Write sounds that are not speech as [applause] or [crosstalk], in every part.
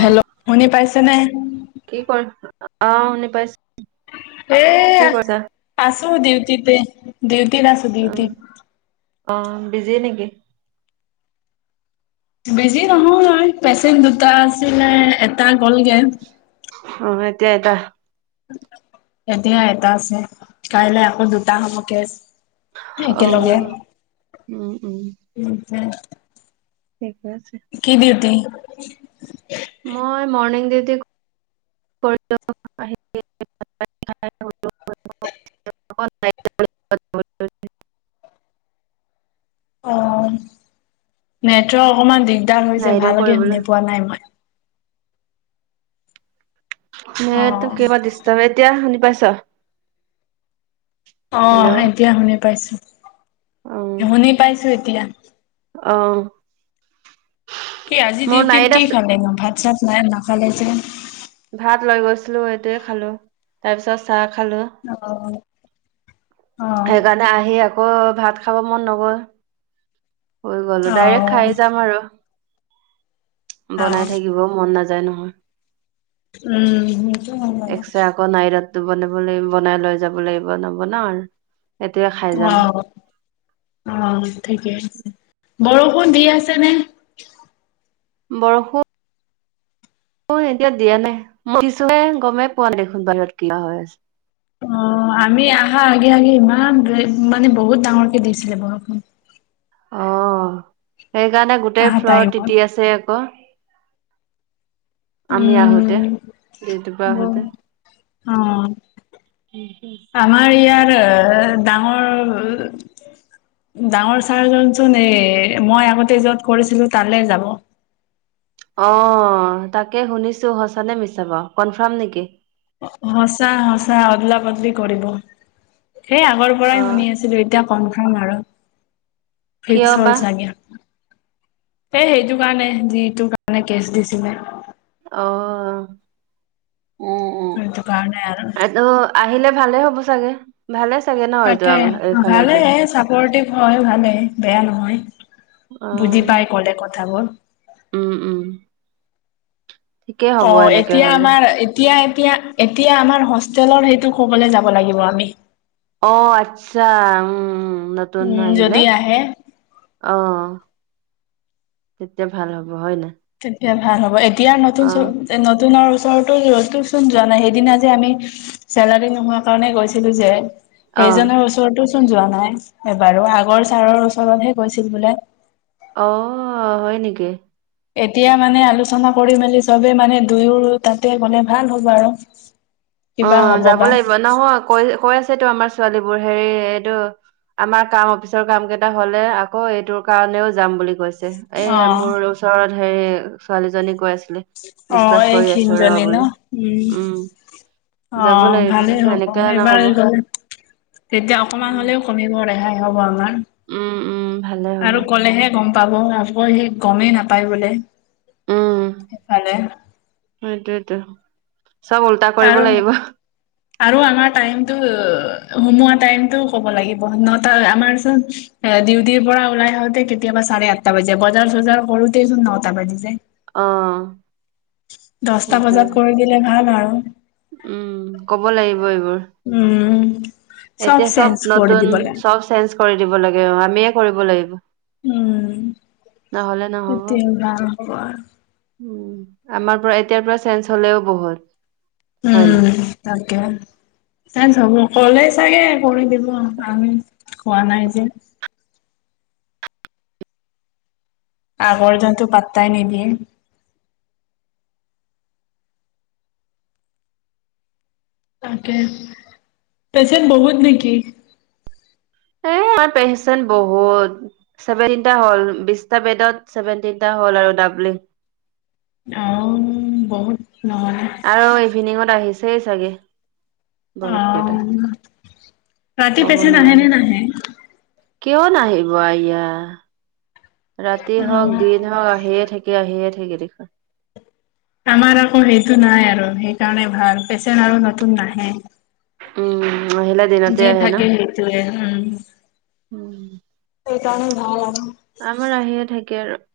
Hello শুনি পাইছেনে? কি ক অ', শুনি পাই এ আছো ডিউটিটে ডিউটি আছো অ ডিউটি। অ', বিজি নেকি? বিজি নহয় পেচেণ্ট দুটা আছিলে এটা গ'লগে। অ', এতিয়া এটা এতিয়া এটা আছে কাইলে আকৌ দুটা হ'ব কেছ। অ একেলগে উম উম উম। ঠিকে আছে। কি ডিউটি? মই মৰ্ণিং ডিউটি কৰি [unintelligible] ব [unintelligible] অ', নেটৱৰ্ক অকমান দিগদাৰ হৈছে নাইদেউ ভালকে কৰিবলৈ শুনি পোৱা নাই মই। নেইটো অ', কেইবা ডিষ্টাব এতিয়া শুনি পাইছ। হেল্ল' অ', এতিয়া শুনি পাইছোঁ শুনি পাইছোঁ এতিয়া। অহ। এই আজি ডিউটিত কি খালি ন ভাত চাত নাই নাখালে যে ভাত লৈ গৈছিলো সেইটোৱে খালো তাৰ পিছত চাহ খালো। অ', অ'। সেইকাৰণে আহি আকৌ ভাত খাব মন নগ'ল। হৈ গলো অ', ডাইৰেক্ট খাই যাম আৰু অ', বনাই থাকিব মন নাযায়। যায় নহয় [inaudible] উম সেইটো [unintelligible] বনাই ৰাটো বনাব লাগিব বনাই লৈ যাব লাগিব নবনাও আৰু এতিয়া খাই যাম অ', অ', ঠিকে আছে, বৰষুণ দি আছে নে? বৰষুণ অ', এতিয়া দিয়া নাই মই কিছু গমেই পোৱা নাই দেখোন বাহিৰত কিবা হৈ আছে অ', আমি আহা আগে আগে ইমান মানে বহুত ডাঙৰকে দিছিলে বৰষুন। অ', সেইকাৰণে গোটেই আহা ফ্লৰত টাইমত তিতি আছে আকৌ। আমি আহোতে উম, ডিউটি পা আহোতে। ব- অ'। হম, হম। আমাৰ ইয়াৰ ডাঙৰ ডাঙৰ ছাৰজনচোন এ মই আগতে য'ত কৰিছিলো তালৈ যাব। অ' তাকে শুনিছো সঁচানে মিছা বা কনফাৰ্ম নেকি? সঁচা সঁচা অদলা বদলি কৰিব সেই আগৰ অ পৰাই শুনি আছিলো। এতিয়া কনফাৰ্ম আৰু কিয় ফিক্স বা হ'ল চাগে। এই সেইটো কাৰণে যিটোৰ কাৰণে কেচ দিছিলে অ', উম, উম সেইটো কাৰণে আৰু এইটো আহিলে ভালে হ'ব চাগে ভালে চাগে ন এইটো তাকে ভালে এইফালৰটো [unintelligible] হয় ভালে বেয়া নহয়। বুজি পাই অ', ক'লে কথাবোৰ উম, উম। ঠিকেই হ'ব অ', এনেকে এতিয়া হ'লে আমাৰ এতিয়া এতিয়া এতিয়া আমাৰ হোষ্টেলৰ সেইটো ক'বলৈ যাব লাগিব আমি। অ', আচ্ছা উম নতুন উম আহিলে। যদি আহে অ', তেতিয়া ভাল হ'ব হয় নাই। তেতিয়া ভাল হ'ব এতিয়া নতুন অ নতুনৰ ওচৰতোচোন যোৱা নাই সেইদিনা যে আমি চেলাৰী নোহোৱা কাৰণে গৈছিলো যে। অ সেইজনৰ ওচৰতো চোন যোৱা নাই এবাৰো আগৰ ছাৰৰ ওচৰতহে গৈছিল বোলে। অ', হয় নেকি? এতিয়া মানে আলোচনা কৰি মেলি চবে মানে দুয়োৰ তাতে গ'লে ভাল হ'ব আৰু। অ', কিবা হ'ব যাব বা লাগিব নহয় কৈ-কৈ আছেতো আমাৰ ছোৱালীবোৰ হেৰি এইটো আমাৰ কাম অফিচৰ কাম কেইটা হ'লে আকৌ এইটোৰ কাৰণেও যাম বুলি কৈছে। অ এয়া মোৰ ওচৰত হেৰি ছোৱালীজনী কৈ আছিলে। অ', ডিচকাচ এই কৰি ক্ষীণ আছো ৰ জনী ন বুলি উম। যাব অ', লাগিব ভালেই হ'ব এনেকে এইবাৰ নহব গ'লে তেতিয়া অকণমান উম হ'লেও কমিব ৰেহাই হ'ব আমাৰ। উম, উম। ভালে হ'ব আৰু ক'লেহে গম পাব আকৌ সি গমেই নাপায় বোলে। ইফালে সেইটোয়েতো চব ওল্টা কৰিব আৰু লাগিব। আৰু আমাৰ টাইমতটো সুমোৱা টাইমতটো ক'ব লাগিব নটা আমাৰ চোন এ ডিউটিৰ পৰা ওলাই আহোতে কেতিয়াবা চাৰে আঠটা বাজে বজাৰ চজাৰ কৰোতেচোন নটা বাজি যায়। অ'। দহটা সেইটোয়ে বজাত কৰি দিলে ভাল আৰু। উম, ক'ব লাগিব এইবোৰ। উম। এতিয়া চব চেঞ্জ কৰি নতুন দিব লাগে চব চেঞ্জ কৰি দিব লাগে আমিয়ে কৰিব লাগিব। উম, নহলে নহব সেইটোৱে ভাল খবৰ। উম, আমাৰ পৰা এতিয়াৰ পৰা চেঞ্জ হ'লেও বহুত হয় নাই? উম তাকে। চেঞ্জ হ'ব ক'লেই চাগে কৰি দিব আমি কোৱা নাই যে। আগৰ যোনটো পাত্তাই নিদিয়ে। তাকে পেছেণ্ট বহুত নেকি? এ আমাৰ পেচেন্ট বহুত। ছেভেনটিতা হ'ল বিশটা বেডত ছেভেনটিটা হ'ল আৰু ডাবলিং অ', বহুত নহ'লে। আৰু ইভিনিঙত আহিছেই চাগে। বহুত কেইটা অ', ৰাতি কব পেচেণ্ট আহে নে নোৱাৰো নাহে? কিয় নাহিব আয়া। ৰাতি হওঁক অ' দিন হওঁক আহিয়ে থাকে আহিয়ে থাকে দেখোন। আমাৰ আকৌ সেইটো নাই আৰু সেইকাৰণে ভাল পেচেণ্ট আৰু নতুন নাহে। উম, আহিলা দিনতে যি আহে ন? থাকেহি। উম, সেইকাৰণে ভাল আৰু। আমাৰ আহিয়ে থাকে আৰু।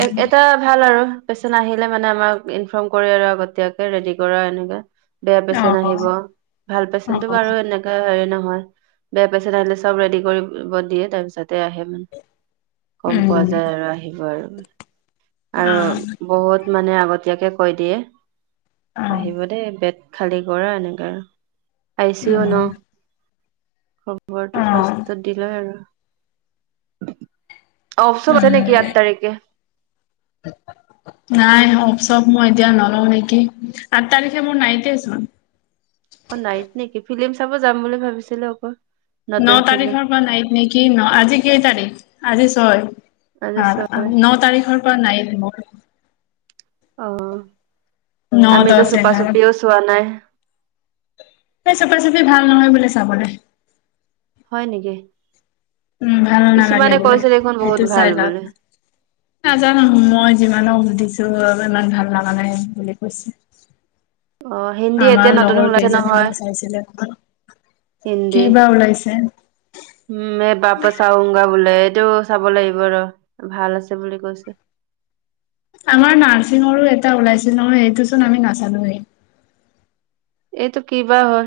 এ-এ এটা ভাল আৰু পেচেণ্ট আহিলে মানে আমাক ইনফৰ্ম কৰি আৰু আগতিয়াকে ৰেডি কৰা এনেকে। বেয়া অ', পেচেণ্ট আহিব ভাল পেচেণ্টটো অ', বাৰু এনে হেৰি নহয় বেয়া পেমেন্ট আহিলে চব ৰেডি কৰিব দিয়ে তাৰ পিছতে আহে মানে। কম পোৱা উম, যায় আৰু আহিব আৰু, আৰু অ', বহুত। মানে আগতীয়াকে কৈ দিয়ে অ', আহিব দেই বেত খালী কৰা এনেকে আৰু আইচিও উম, ন। বৰটো অ', ফাৰ্ষত দিলয় আৰু। অ, অফচন আছে নেকি উম। আঠ তাৰিখে। নাই অব চব মই এতিয়া নলও নেকি আঠ তাৰিখে মোৰ নাইকিয় আছমান। অ, নাইত নেকি ফিলি্ম চাব যাম বুলি ভাবিছিলো অকৌ। ন, তাৰিখৰ পৰা নাইত নেকি ন, আজি কেই তাৰিখ আজি ছয়। আজি ভ ছয় ন তাৰিখৰ পৰা নাই মোৰ। অ, ন আমিতো দহ চোপা এঘাৰ চুপিও চোৱা নাই। স, চফা চফি ভাল নহয় বুলি চাবলৈ। হয় নেকি। উম, ভাল নালাগে কিছুমানে বোলে কৈছে দেখোন বহুত সেইটো ভাল চাই লা। বুলি নাজানো মই যিমানক সুধিছো ইমান ভাল নাজানে বুলি কৈছে। অ হিন্দী এতিয়া আমাৰ নতুন লগৰ ওলাইছে কেইজনী নহয় মানে চাইছিলে হিন্দী কবা ওলাইছে। উম, এই বাপ চাওগা বোলে এইটো চাব লাগিব ৰ ভাল আছে বুলি কৈছে। আমাৰ নাৰ্ছিঙৰো এটা ওলাইছিল নহয় সেইটো চোন আমি নাচানো। এইটো কি বা হয়।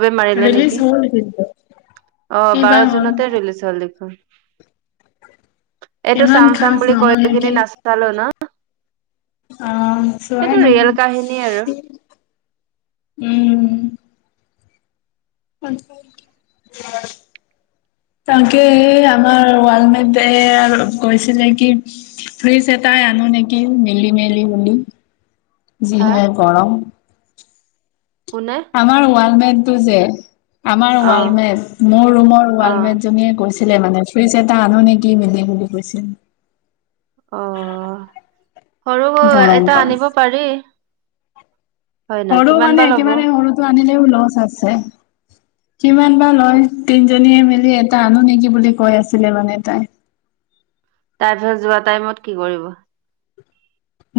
বে মাৰিলে ৰিলিজ নেকি হ'ল কিন্তু অ, কি বা বাৰ হ'ল জুনতে ৰিলিজ হ'ল দেখোন। এইটো ইমান চাম, চাম খাচ বুলি কৈ নহ'ল কি নেকি নাচালো ন। অ, চায় এইটো ন ৰিয়েল কাহিনী আৰু উম। [inaudible] তাকে আমাৰ ৱ মে আৰু কৈছিলে কি ফ্ৰিছ এটাই আনো নেকি মিলি, মেলি বুলি হা যিহে গৰম। কোনে আমাৰ ৱালমেটটো যে আমাৰ অ ৱালমেট মোৰ ৰুমৰ অ ৱালমেটজনীয়ে কৈছে। ছিলে মানে ফুইজ এটা আনো নেকি মিলি বুলি কৈছিল। অ, সৰু গৰম এটা কাল আনিব পাৰি। হয় নহয় সৰু কিমান মানে বা ল'ব একেবাৰে সৰুতটো আনিলেও লচ আছে কিমান বা লয় তি জনীয়ে মেলি এটা আনো নেকি বুলি কৈ আছিলে মানে তাই। তাৰপিছত যোৱা টাইমত কি কৰিব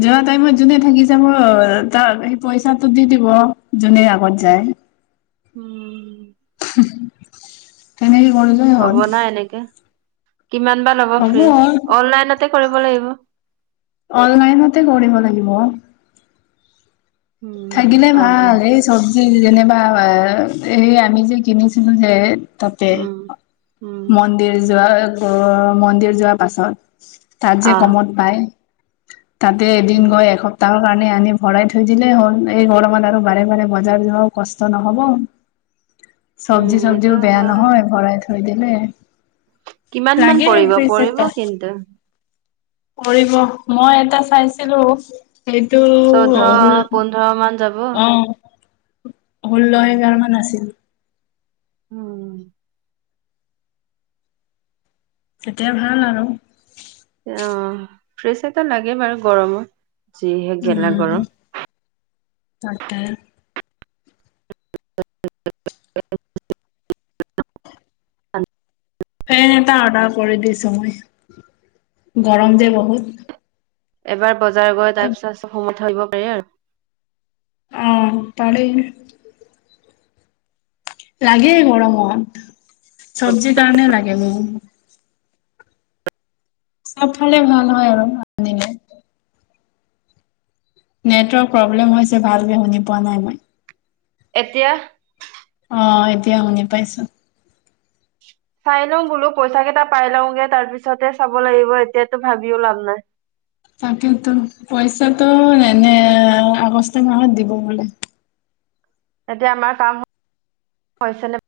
যোৱা টাইমত যোনে থাকিছে মোৰ তাক সেই পইচাটো দি দিব যোনে আগত যায়। উম। তেনেকে কৰো যে হ'ব হ'ল। না কিমান বা ল'ব হ'ব ফ্ৰজ অনলাইনতে কৰিব লাগিব। অনলাইনতে কৰিব লাগিব। উম থাকিলে অ ভাল এই চব। যেনিবা এই আমি যে কিনিছিলো যে তাতে উম উম মন্দিৰ যোৱা মন্দিৰ যোৱাৰ পাছত তাত যে আহ কমত পায় তাতে এদিন গৈ এসপ্ত তাৰ কাৰণে আনি ভৰাই থৈ দিলেই হ'ল। এই গল মালাৰ বাৰে, বাৰে বজাৰ যিব কষ্ট নহব। চব্জি, উম এইটো চব্জিও বেয়া হয় নহয় ভৰাই থৈ দিললে কিমান মান পৰিব, পৰিব কিন্তু। কৰিব মই এটা চাইছিলো সেইটো। দহ মান যাব। অ, ষোল্ল এগাৰ মান আছিল। উম। তেতিয়া ভাল আৰু। অ, ফ্ৰেছ এটা লাগে বাৰু গৰমত যিহে গেলা উম্, গৰম তাকেই। অ', ফেন এটা অৰ্ডাৰ কৰি দিছোঁ মই, গৰম যে বহুত। এবাৰ বজাৰ গৈ, তাৰ পিছত চব সোমত থ আহিব পাৰি আৰু। অ', পাৰি। লাগে গৰমত, চবজিৰ কাৰণে লাগে। উম্, চবফালে ভাল হয় আৰু আনিলে। নেটৱৰ্ক প্ৰব্লেম হৈছে, ভালকে শুনি পোৱা নাই মই। এতিয়া। অ', এতিয়া শুনি পাইছোঁ। চাই লওঁ বোলো, পইচা কেইটা পাই লওঁগে, তাৰ পিছতে চাব লাগিব এতিয়াতো ভাবিও লাভ নাই। তাকেইতো পইচাটো এনে আগষ্ট মাহত দিব বোলে। এতিয়া আমাৰ কাম হৈছে নে।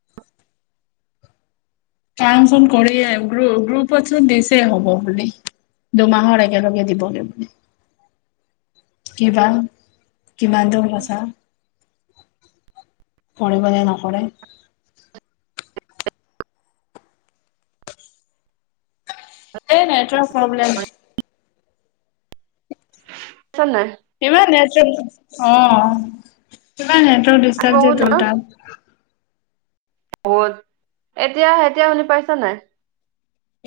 কাম চোন কৰিছে, গ্ৰুপ গ্ৰুপত চোন দিছে হ'ব বুলি। দুমাহৰ একেলগে দিবগৈ। কিবা, কিমানটো সঁচা। কৰিবনে নকৰে। এ নেটৱৰ্ক প্ৰব্লেম। আছেন নাই। ইমান নেটৱৰ্ক, অ', ইমান আজি নেটৱৰ্ক দিয়ে বহুত ন টোৰ তাত। বহুত, এতিয়া এতিয়া শুনি পাইছঁন নাই।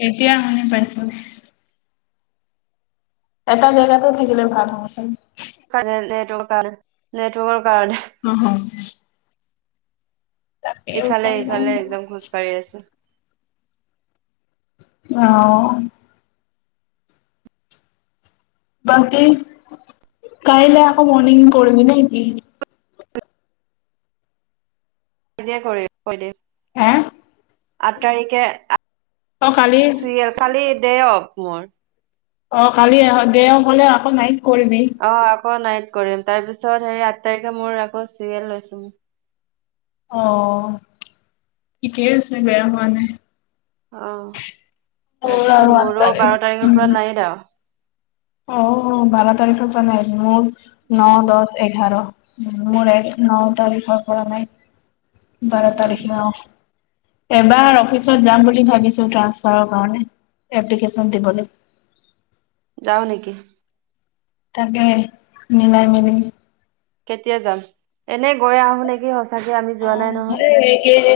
এতিয়া শুনি পাইছোঁ। এটা জেগাতে থাকিলে ভাল আহেচোন। নেট কাৰনে, নেটৱৰ্ক কাৰনে। নহওঁ। ইফালে উপায় নাই সিফালে একদম খোজ কাঢ়ি আছোঁ। অ', বাকী, কাইলৈ আকৌ মৰ্নিং কৰিবি নেকি? দিনতে কৰি কৈ দে। হে আঠ তাৰিখে অ কালি চিৰিয়েল, খালি দে অ'ক মোৰ। অ' কালি দেও হ'লে, আকৌ নাইট কৰিবি। অ', আকৌ নাইট কৰিম, তাৰপিছত হেৰি আঠ তাৰিখে মোৰ আকৌ চিৰিয়েল লৈছোঁ। অ', ঠিকেই আছে, বেয়া হোৱা নাই। অ', মোৰ তাৰপিছত আৰু আঠ মোৰো তাৰিখ, বাৰ তাৰিখৰ পৰা উম। নাই আৰু। অ', বাৰ তাৰিখৰ পৰা নাইট, মোৰ ন দশ এঘাৰ। মোৰ এক ন তাৰিখৰ পৰা নাই, বাৰ তাৰিখ উম অ', এইবাৰ অফিচত যাম বুলি ভাবিছোঁ। ট্ৰাঞ্চফাৰৰ কাৰণে, এপ্লিকেশ্যন দিবলৈ। যাওঁ নেকি? তাকেহে মিলাই মিলি। কেতিয়া যাম, এনেই গৈ আহোঁ নেকি? সঁচাকে আমি যোৱা নাই নহয় অ',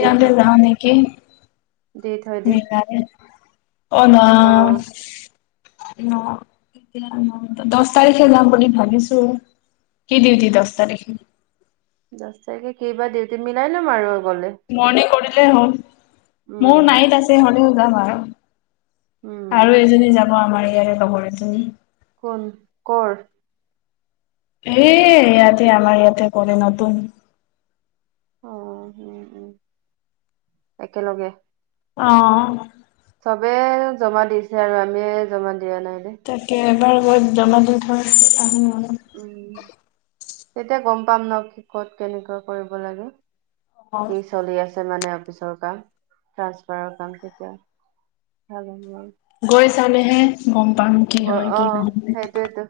দি থৈ যাওঁ নেকি? দি থৈ দিম মিলাই অ', ন। দহ তাৰিখে যাম বুলি ভাবিছোঁ, কি দিউটি দহ তাৰিখে। দহ তাৰিখে কি বা ডিউটি মিলাই ল'ম আৰু গ'লে। মৰ্ণিং কৰিলেই হ'ল, মোৰ উম নাইট আছে হ'লেও যাম আৰু। উম আৰু এজনী যাব, আমাৰ ইয়াৰে লগৰ এজনী। কোন, ক'ৰ? এ ইয়াতে, আমাৰ ইয়াতে কৰে নতুন। অ', উম্ উম্, একেলগে। অ', চবে জমা দিছে আৰু আমিয়ে জমা দিয়া নাই দেই। তাকে এবাৰ গৈ জমা দি থৈ আহো আৰু। উম, তেতিয়া গম পাম ন ক'ত কেনেকৈ কৰিব লাগে। ক অ [unintelligible] চলি আছে মানে অফিচৰ কাম ট্ৰানচপাৰৰ কাম তেতিয়া ভাল হব আৰু। গৈ চালেহে গম পাম কি হয় কি অ নহয়। সেইটোৱেতো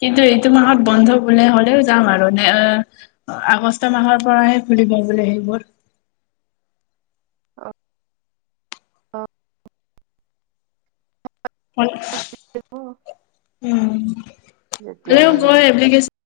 কিন্তু এইটো মাহত বন্ধ বলে হ'লেও যাম আৰু ন এ আগষ্ট মাহৰ পৰাহে খুলিব বোলে সেইবোৰ। অ উম, হলেও তেতিয়াহ'লে গৈ এপ্লিকেচন